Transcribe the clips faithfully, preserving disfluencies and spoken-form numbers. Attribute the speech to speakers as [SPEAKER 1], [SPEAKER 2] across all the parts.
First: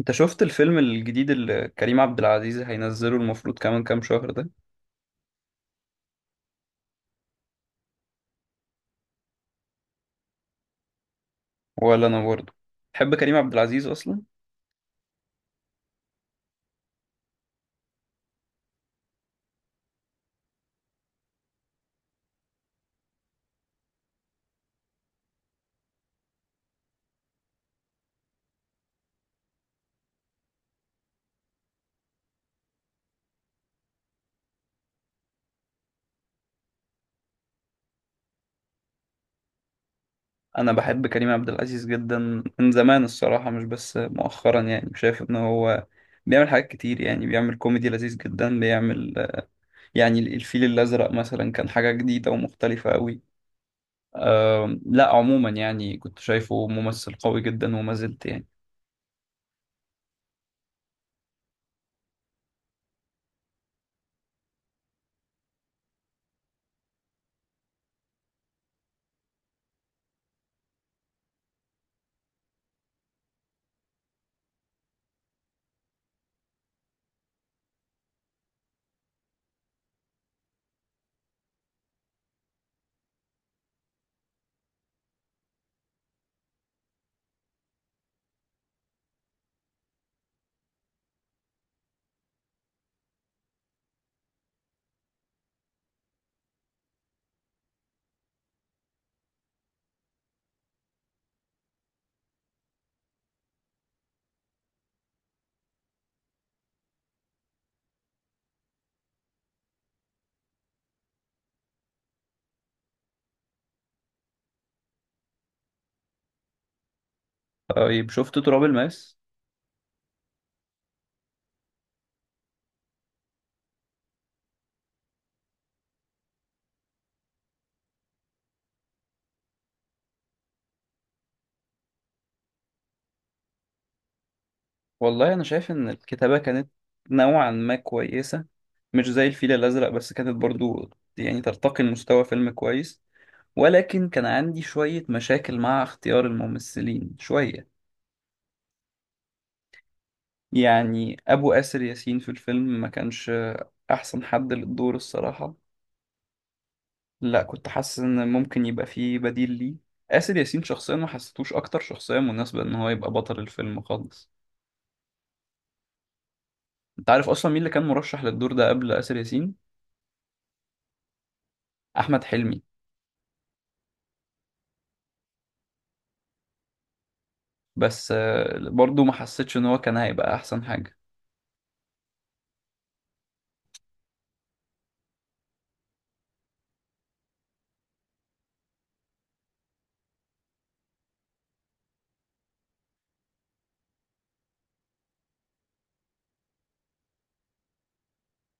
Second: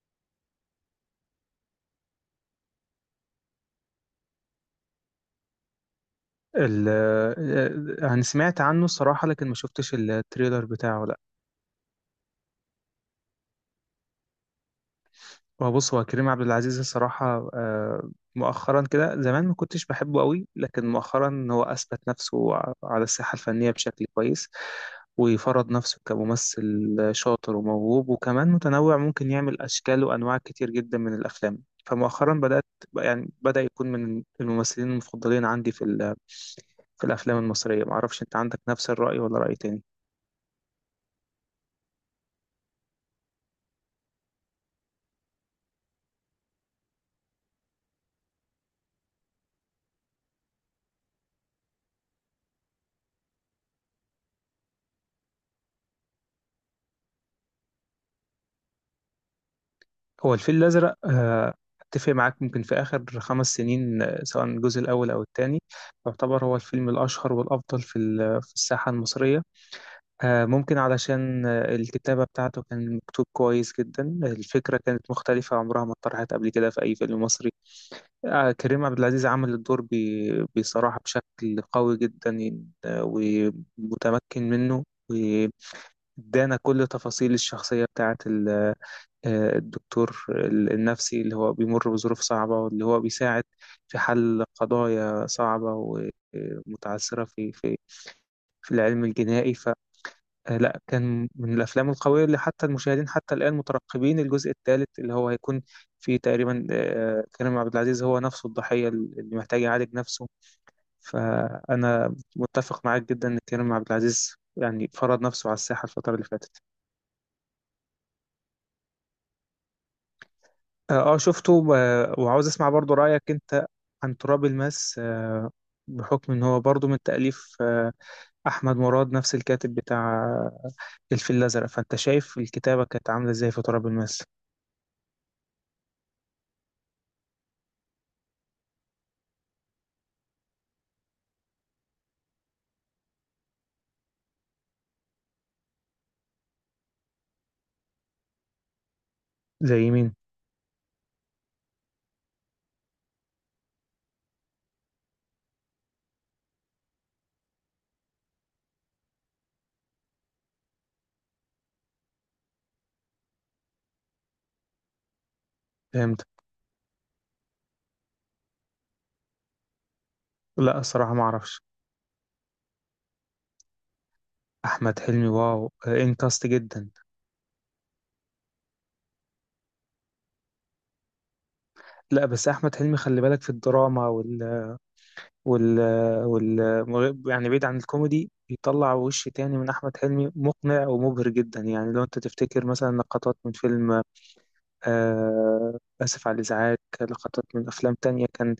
[SPEAKER 1] انت شفت الفيلم الجديد اللي كريم عبد العزيز هينزله المفروض كمان كام شهر ده؟
[SPEAKER 2] ال آه، يعني سمعت عنه الصراحة، لكن ما شفتش التريلر بتاعه، لا.
[SPEAKER 1] ولا انا برضه. تحب كريم عبد العزيز اصلا؟
[SPEAKER 2] هو بص هو كريم عبد العزيز الصراحة، آه، مؤخرا كده، زمان ما كنتش بحبه قوي، لكن مؤخرا هو أثبت نفسه ع- على الساحة الفنية بشكل كويس، وفرض نفسه كممثل شاطر وموهوب، وكمان متنوع، ممكن يعمل أشكال وأنواع كتير جدا من الأفلام. فمؤخرا بدأت، يعني بدأ يكون من الممثلين المفضلين عندي في ال- في الأفلام المصرية. معرفش، أنت عندك نفس الرأي ولا رأي تاني؟
[SPEAKER 1] انا بحب كريم عبد العزيز جدا من زمان الصراحة، مش بس مؤخرا. يعني شايف ان هو بيعمل حاجات كتير، يعني بيعمل كوميدي لذيذ جدا، بيعمل يعني الفيل الازرق مثلا كان حاجة جديدة ومختلفة قوي. أم، لا عموما يعني كنت شايفه ممثل قوي جدا وما زلت يعني.
[SPEAKER 2] هو الفيل الأزرق، آه، أتفق معاك. ممكن في آخر خمس سنين، آه، سواء الجزء الأول أو الثاني، يعتبر هو الفيلم الأشهر والأفضل في ال- في الساحة المصرية. آه، ممكن علشان آه، الكتابة بتاعته كان مكتوب كويس جدا، الفكرة كانت مختلفة، عمرها ما اتطرحت قبل كده في أي فيلم مصري. آه، كريم عبد العزيز عمل الدور ب- بصراحة بشكل قوي جدا، آه، ومتمكن منه، وادانا كل تفاصيل الشخصية بتاعت آه، الدكتور ال- النفسي، اللي هو بيمر بظروف صعبة، واللي هو بيساعد في حل قضايا صعبة ومتعثرة في في في العلم الجنائي. فلا، كان من الأفلام القوية اللي حتى المشاهدين حتى الآن مترقبين الجزء الثالث، اللي هو هيكون فيه تقريبا آه، كريم عبد العزيز هو نفسه الضحية اللي محتاج يعالج نفسه. فأنا متفق معاك جدا إن كريم عبد العزيز يعني فرض نفسه على الساحة الفترة اللي فاتت.
[SPEAKER 1] طيب شفت تراب الماس؟
[SPEAKER 2] اه، آه، شفته، و- وعاوز اسمع برضو رأيك انت عن تراب الماس. آه، بحكم ان هو برضو من تأليف آه، احمد مراد، نفس الكاتب بتاع آه، الفيل الازرق، فانت شايف الكتابة كانت عاملة ازاي في تراب الماس؟
[SPEAKER 1] والله انا شايف ان الكتابة كانت نوعا ما كويسة، مش زي الفيل الازرق، بس كانت برضو يعني ترتقي لمستوى فيلم كويس. ولكن كان عندي شوية مشاكل مع اختيار الممثلين شوية.
[SPEAKER 2] زي مين؟
[SPEAKER 1] يعني ابو آسر ياسين في الفيلم ما كانش احسن حد للدور الصراحة. لا، كنت حاسس ان ممكن يبقى فيه بديل ليه. آسر ياسين شخصيا ما حسيتوش اكتر شخصية مناسبة ان هو يبقى بطل الفيلم خالص.
[SPEAKER 2] فهمت.
[SPEAKER 1] انت عارف اصلا مين اللي كان مرشح للدور ده قبل آسر ياسين؟
[SPEAKER 2] لا، الصراحة ما اعرفش.
[SPEAKER 1] احمد حلمي.
[SPEAKER 2] احمد حلمي؟ واو، آه، انت قصت جدا.
[SPEAKER 1] بس آه، برضو ما حسيتش ان هو كان هيبقى احسن حاجة.
[SPEAKER 2] لا، بس احمد حلمي خلي بالك، في الدراما وال وال وال يعني بعيد عن الكوميدي، بيطلع وش تاني من احمد حلمي مقنع ومبهر جدا، يعني لو انت تفتكر مثلا لقطات من فيلم آه، آسف على الإزعاج، لقطات من أفلام تانية كان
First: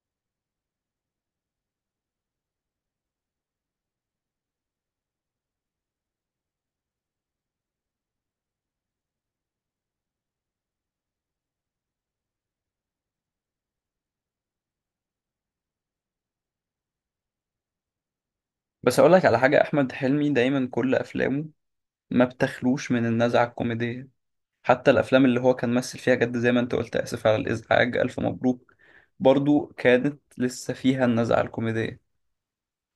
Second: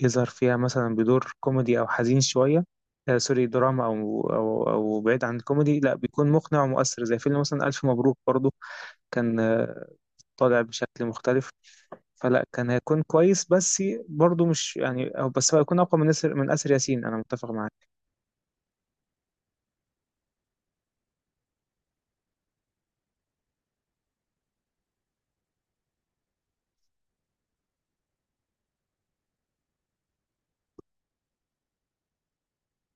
[SPEAKER 2] يظهر فيها مثلا بدور كوميدي أو حزين شوية، آه، سوري، دراما، أو أو أو بعيد عن الكوميدي، لا بيكون مقنع ومؤثر زي فيلم مثلا ألف مبروك، برضو كان آه، طالع بشكل مختلف. فلا، كان هيكون كويس، بس برضو مش يعني، أو بس هو هيكون أقوى من أسر من آسر ياسين، أنا متفق معاك.
[SPEAKER 1] بس اقول لك على حاجة، احمد حلمي دايما كل افلامه ما بتخلوش من النزعة الكوميدية. حتى الافلام اللي هو كان مثل فيها جد، زي ما انت قلت، اسف على الازعاج، الف مبروك، برضو كانت لسه فيها النزعة الكوميدية.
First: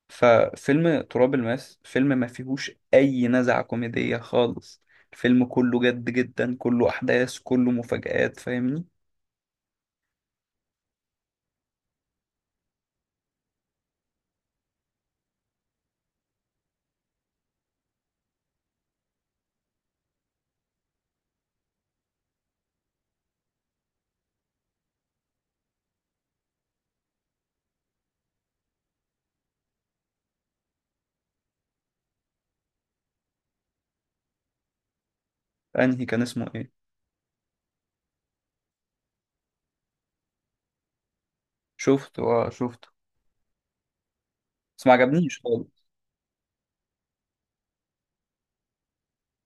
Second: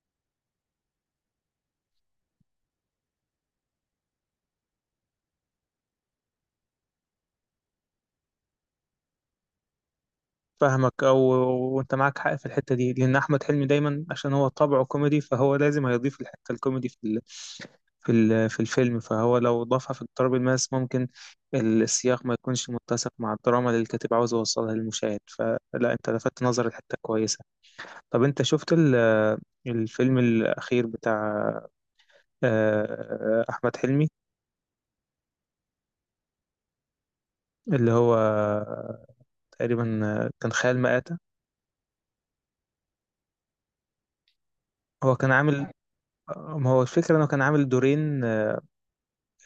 [SPEAKER 1] ففيلم تراب الماس فيلم ما فيهوش اي نزعة كوميدية خالص. الفيلم كله جد جدا، كله احداث، كله مفاجآت، فاهمني؟
[SPEAKER 2] فاهمك. او، وانت معاك حق في الحته دي، لان احمد حلمي دايما، عشان هو طبعه كوميدي، فهو لازم هيضيف الحته الكوميدي في ال... في ال... في الفيلم، فهو لو ضافها في اضطراب الماس ممكن السياق ما يكونش متسق مع الدراما اللي الكاتب عاوز يوصلها للمشاهد. فلا، انت لفتت نظر، الحته كويسه. طب انت شفت ال... الفيلم الاخير بتاع آه، احمد حلمي؟
[SPEAKER 1] انهي كان اسمه ايه؟
[SPEAKER 2] اللي هو تقريبا كان خيال مآتة.
[SPEAKER 1] شفته، اه شفته. بس ما
[SPEAKER 2] هو كان
[SPEAKER 1] عجبنيش
[SPEAKER 2] عامل،
[SPEAKER 1] خالص.
[SPEAKER 2] ما هو الفكرة انه كان عامل دورين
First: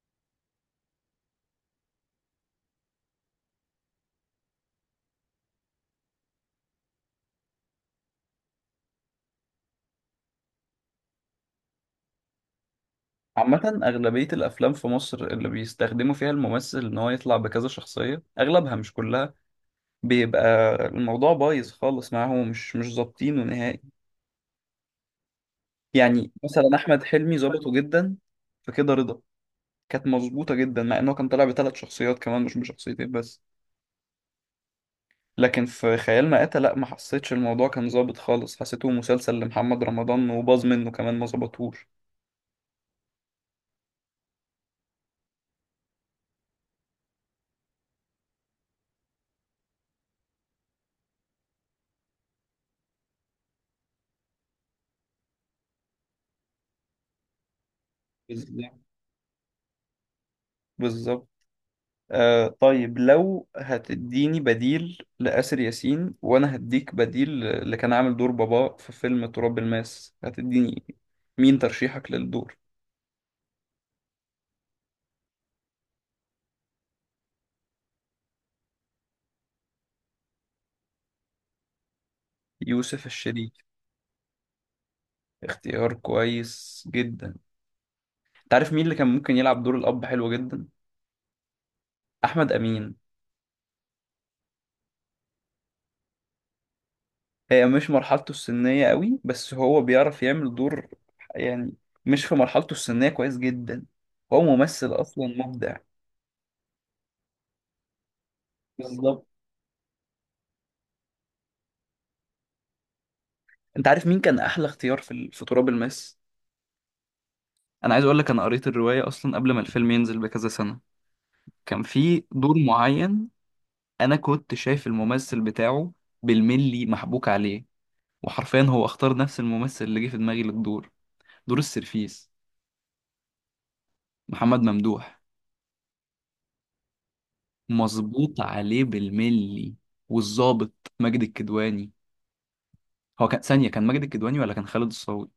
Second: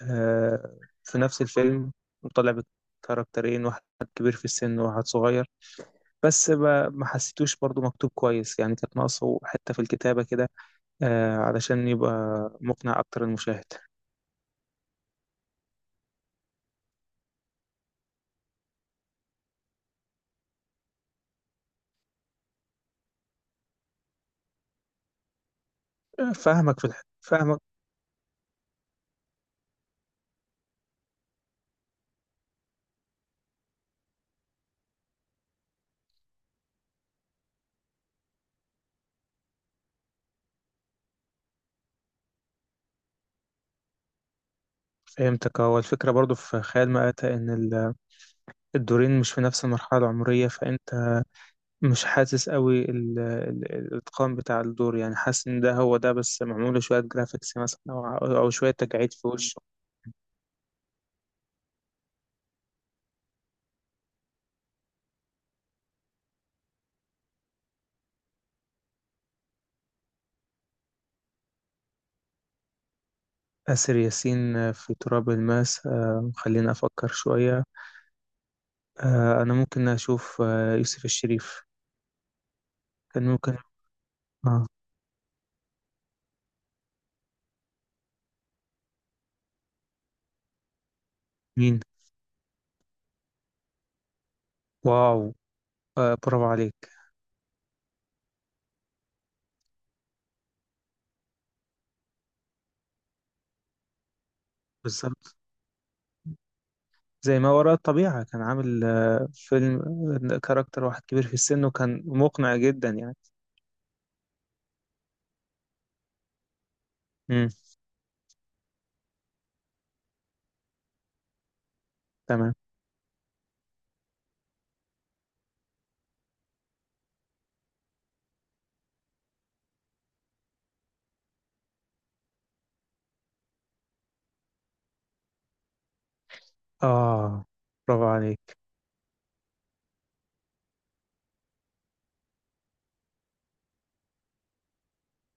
[SPEAKER 2] آه، في نفس الفيلم، وطلع بكاركترين، واحد كبير في السن وواحد صغير، بس ما ما حسيتوش برضو مكتوب كويس، يعني كانت ناقصه حتة في الكتابة كده، آه، علشان يبقى مقنع أكتر المشاهد.
[SPEAKER 1] عامة أغلبية الأفلام في مصر اللي بيستخدموا فيها الممثل إن هو يطلع بكذا شخصية، أغلبها مش كلها، بيبقى الموضوع بايظ خالص معاهم، مش مش ظابطينه نهائي. يعني
[SPEAKER 2] آه،
[SPEAKER 1] مثلا
[SPEAKER 2] فاهمك، في
[SPEAKER 1] أحمد
[SPEAKER 2] الح...
[SPEAKER 1] حلمي
[SPEAKER 2] فاهمك.
[SPEAKER 1] ظبطه جدا في كده رضا، كانت مظبوطة جدا، مع إنه كان طالع بثلاث شخصيات كمان، مش بشخصيتين بس. لكن في خيال مآتة لأ، ما حسيتش الموضوع كان ظابط خالص، حسيته مسلسل لمحمد رمضان وباظ منه كمان، ما ظبطوش.
[SPEAKER 2] فهمتك. هو الفكرة برضو في خيال مآتة إن ال- الدورين مش في نفس المرحلة العمرية، فأنت مش حاسس قوي ال... ال... الإتقان بتاع الدور، يعني حاسس إن ده هو ده بس معمول له شوية جرافيكس مثلا، أو أو شوية
[SPEAKER 1] بالظبط.
[SPEAKER 2] تجاعيد في وشه.
[SPEAKER 1] بالظبط. آه طيب، لو هتديني بديل لآسر ياسين، وانا هديك بديل اللي كان عامل دور بابا في فيلم تراب الماس، هتديني مين ترشيحك للدور؟
[SPEAKER 2] آسر ياسين آه، في تراب الماس، آه، خليني أفكر شوية. آه، أنا ممكن أشوف، آه، يوسف الشريف
[SPEAKER 1] يوسف
[SPEAKER 2] كان
[SPEAKER 1] الشريف؟
[SPEAKER 2] ممكن. آه
[SPEAKER 1] اختيار كويس جدا. تعرف مين اللي كان ممكن يلعب دور الاب حلو جدا؟
[SPEAKER 2] مين؟
[SPEAKER 1] احمد امين.
[SPEAKER 2] واو، آه برافو عليك.
[SPEAKER 1] هي مش مرحلته السنية قوي، بس هو بيعرف يعمل دور، يعني مش في مرحلته السنية كويس جدا. هو ممثل اصلا
[SPEAKER 2] بالظبط،
[SPEAKER 1] مبدع.
[SPEAKER 2] زي ما وراء الطبيعة كان عامل
[SPEAKER 1] بالظبط.
[SPEAKER 2] آه فيلم، آه، كاركتر واحد كبير في السن وكان مقنع جدا يعني.
[SPEAKER 1] انت عارف مين كان احلى اختيار في في تراب الماس؟
[SPEAKER 2] مم.
[SPEAKER 1] انا عايز اقول لك، انا قريت الرواية اصلا قبل ما الفيلم ينزل بكذا سنة. كان في
[SPEAKER 2] تمام،
[SPEAKER 1] دور معين، انا كنت شايف الممثل بتاعه بالملي محبوك عليه، وحرفيا هو اختار نفس الممثل اللي جه في دماغي للدور. دور السرفيس، محمد ممدوح،
[SPEAKER 2] آه برافو
[SPEAKER 1] مظبوط
[SPEAKER 2] عليك.
[SPEAKER 1] عليه بالملي. والظابط ماجد الكدواني، هو كان ثانية، كان ماجد الكدواني ولا كان خالد الصاوي؟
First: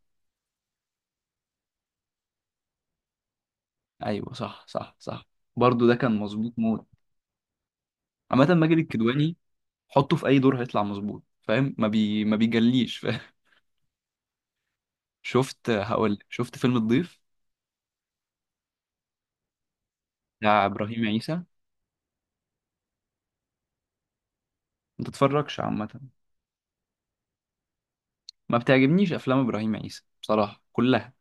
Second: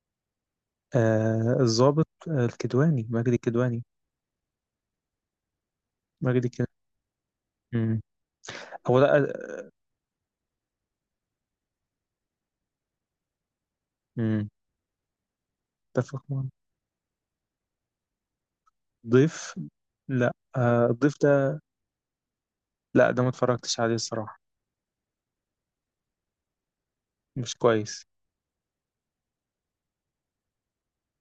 [SPEAKER 2] آه الضابط، آه الكدواني، مجدي الكدواني.
[SPEAKER 1] ايوه، صح صح صح، برضه ده كان
[SPEAKER 2] مجدي
[SPEAKER 1] مظبوط
[SPEAKER 2] الكدواني.
[SPEAKER 1] موت.
[SPEAKER 2] مم.
[SPEAKER 1] عامة ماجد
[SPEAKER 2] هو لا،
[SPEAKER 1] الكدواني
[SPEAKER 2] آه،
[SPEAKER 1] حطه في اي دور هيطلع مظبوط، فاهم؟ ما بي ما بيجليش.
[SPEAKER 2] مم.
[SPEAKER 1] شفت، هقول
[SPEAKER 2] اتفق
[SPEAKER 1] لك،
[SPEAKER 2] معاك.
[SPEAKER 1] شفت فيلم الضيف
[SPEAKER 2] ضيف؟ لا،
[SPEAKER 1] بتاع
[SPEAKER 2] آه
[SPEAKER 1] ابراهيم
[SPEAKER 2] الضيف
[SPEAKER 1] عيسى؟
[SPEAKER 2] ده، لا ده ما اتفرجتش عليه الصراحة.
[SPEAKER 1] ما تتفرجش عامه.
[SPEAKER 2] مش كويس.
[SPEAKER 1] ما بتعجبنيش افلام ابراهيم عيسى بصراحه كلها.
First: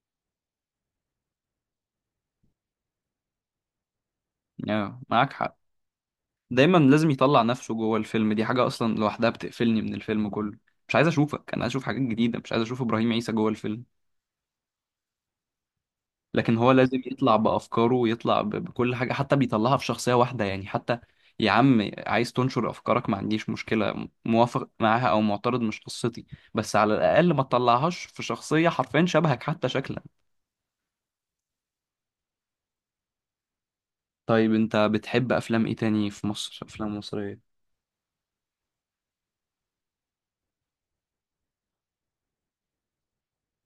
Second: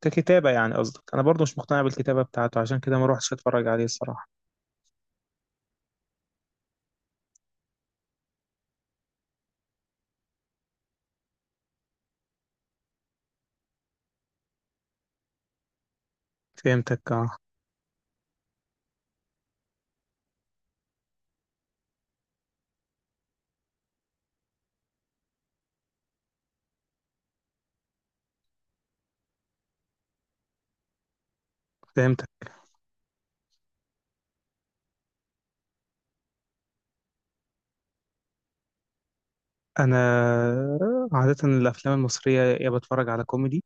[SPEAKER 2] ككتابة يعني قصدك؟ أنا برضو مش مقتنع بالكتابة بتاعته، عشان كده ما روحتش أتفرج عليه الصراحة.
[SPEAKER 1] آه، معاك حق. دايما لازم يطلع نفسه جوه الفيلم، دي حاجه اصلا لوحدها بتقفلني من الفيلم كله. مش عايز اشوفك، انا عايز اشوف حاجات جديده، مش عايز اشوف ابراهيم عيسى جوه الفيلم. لكن هو لازم
[SPEAKER 2] فهمتك،
[SPEAKER 1] يطلع
[SPEAKER 2] اه،
[SPEAKER 1] بأفكاره، ويطلع ب- بكل حاجة، حتى بيطلعها في شخصية واحدة يعني حتى. يا عم، عايز تنشر أفكارك، ما عنديش مشكلة، م- موافق معاها أو معترض، مش قصتي. بس على الأقل ما تطلعهاش في شخصية حرفيا شبهك حتى شكلا.
[SPEAKER 2] فهمتك.
[SPEAKER 1] طيب أنت بتحب أفلام إيه تاني في مصر، أفلام مصرية؟
[SPEAKER 2] أنا عادة الأفلام المصرية، يا بتفرج على كوميدي،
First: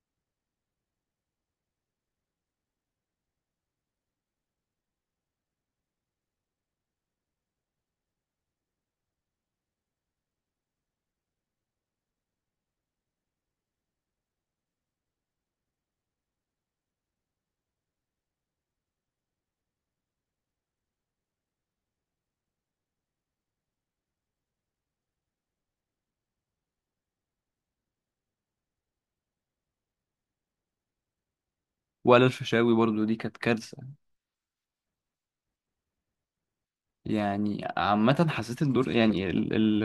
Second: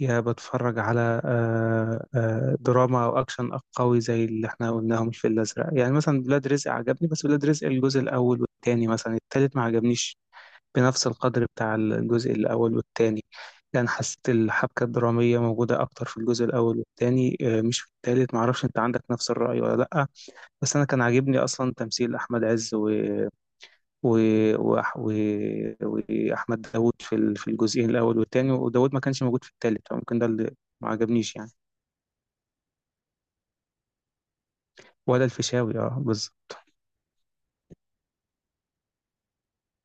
[SPEAKER 2] يا بتفرج على آه، آه، دراما أو أكشن قوي زي اللي احنا قلناهم في الأزرق. يعني مثلا ولاد رزق عجبني، بس ولاد رزق الجزء الأول والتاني، مثلا التالت ما عجبنيش بنفس القدر بتاع الجزء الأول والتاني، يعني حسيت الحبكة الدرامية موجودة أكتر في الجزء الأول والتاني، آه، مش في التالت. معرفش، أنت عندك نفس الرأي ولا لأ؟ بس أنا كان عاجبني أصلا تمثيل أحمد عز و... و... و... و... وأحمد داوود في ال- في الجزئين الأول والتاني، وداوود ما كانش موجود في التالت، فممكن ده اللي ما عجبنيش يعني.
[SPEAKER 1] ولا الفيشاوي برضو، دي كانت كارثة.
[SPEAKER 2] ولا الفيشاوي، اه، بز-
[SPEAKER 1] يعني عامة حسيت الدور، يعني ال- ال-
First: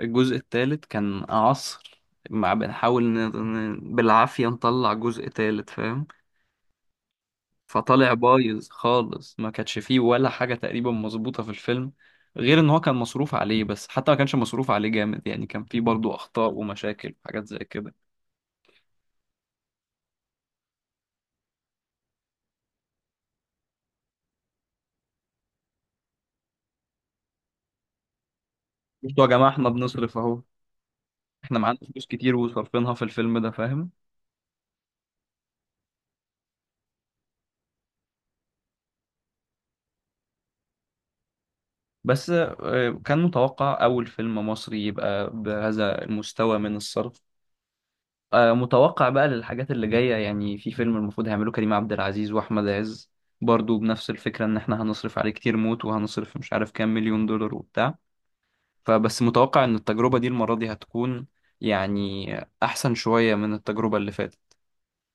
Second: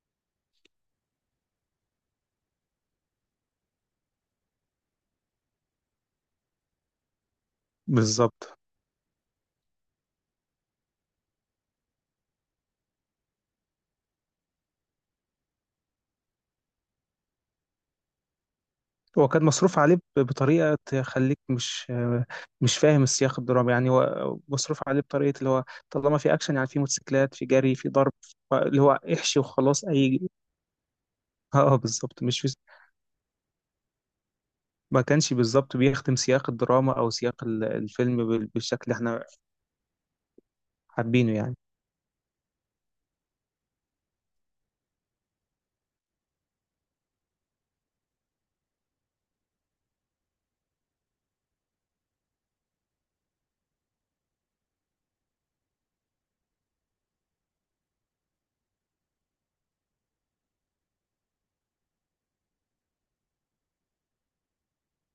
[SPEAKER 1] الجزء الثالث كان عصر، مع بنحاول ن- ن- بالعافية نطلع جزء ثالث، فاهم؟ فطالع
[SPEAKER 2] بالظبط.
[SPEAKER 1] بايظ خالص، ما كانش فيه ولا حاجة تقريبا مظبوطة في الفيلم، غير ان هو كان مصروف عليه. بس حتى ما كانش مصروف عليه جامد، يعني كان فيه برضو اخطاء ومشاكل وحاجات زي كده.
[SPEAKER 2] هو كان مصروف عليه ب- بطريقة تخليك مش مش فاهم السياق الدرامي، يعني هو مصروف عليه بطريقة اللي هو طالما في أكشن، يعني في موتوسيكلات، في جري، في ضرب، ف- اللي هو
[SPEAKER 1] انتوا يا
[SPEAKER 2] احشي
[SPEAKER 1] جماعة، احنا
[SPEAKER 2] وخلاص،
[SPEAKER 1] بنصرف
[SPEAKER 2] أي.
[SPEAKER 1] اهو، احنا
[SPEAKER 2] اه،
[SPEAKER 1] معانا فلوس
[SPEAKER 2] بالظبط.
[SPEAKER 1] كتير
[SPEAKER 2] مش في...
[SPEAKER 1] وصرفينها في الفيلم ده، فاهم؟
[SPEAKER 2] ما كانش بالظبط بيخدم سياق الدراما أو سياق ال- الفيلم بال- بالشكل اللي احنا حابينه يعني.
[SPEAKER 1] بس آه، كان متوقع اول فيلم مصري يبقى بهذا المستوى من الصرف. آه، متوقع بقى للحاجات اللي جاية، يعني في فيلم المفروض هيعملوه كريم عبد العزيز وأحمد عز، برضو بنفس الفكرة، إن إحنا هنصرف عليه كتير موت، وهنصرف مش عارف كام مليون دولار وبتاع. فبس متوقع إن التجربة دي المرة دي هتكون يعني أحسن شوية من التجربة اللي فاتت.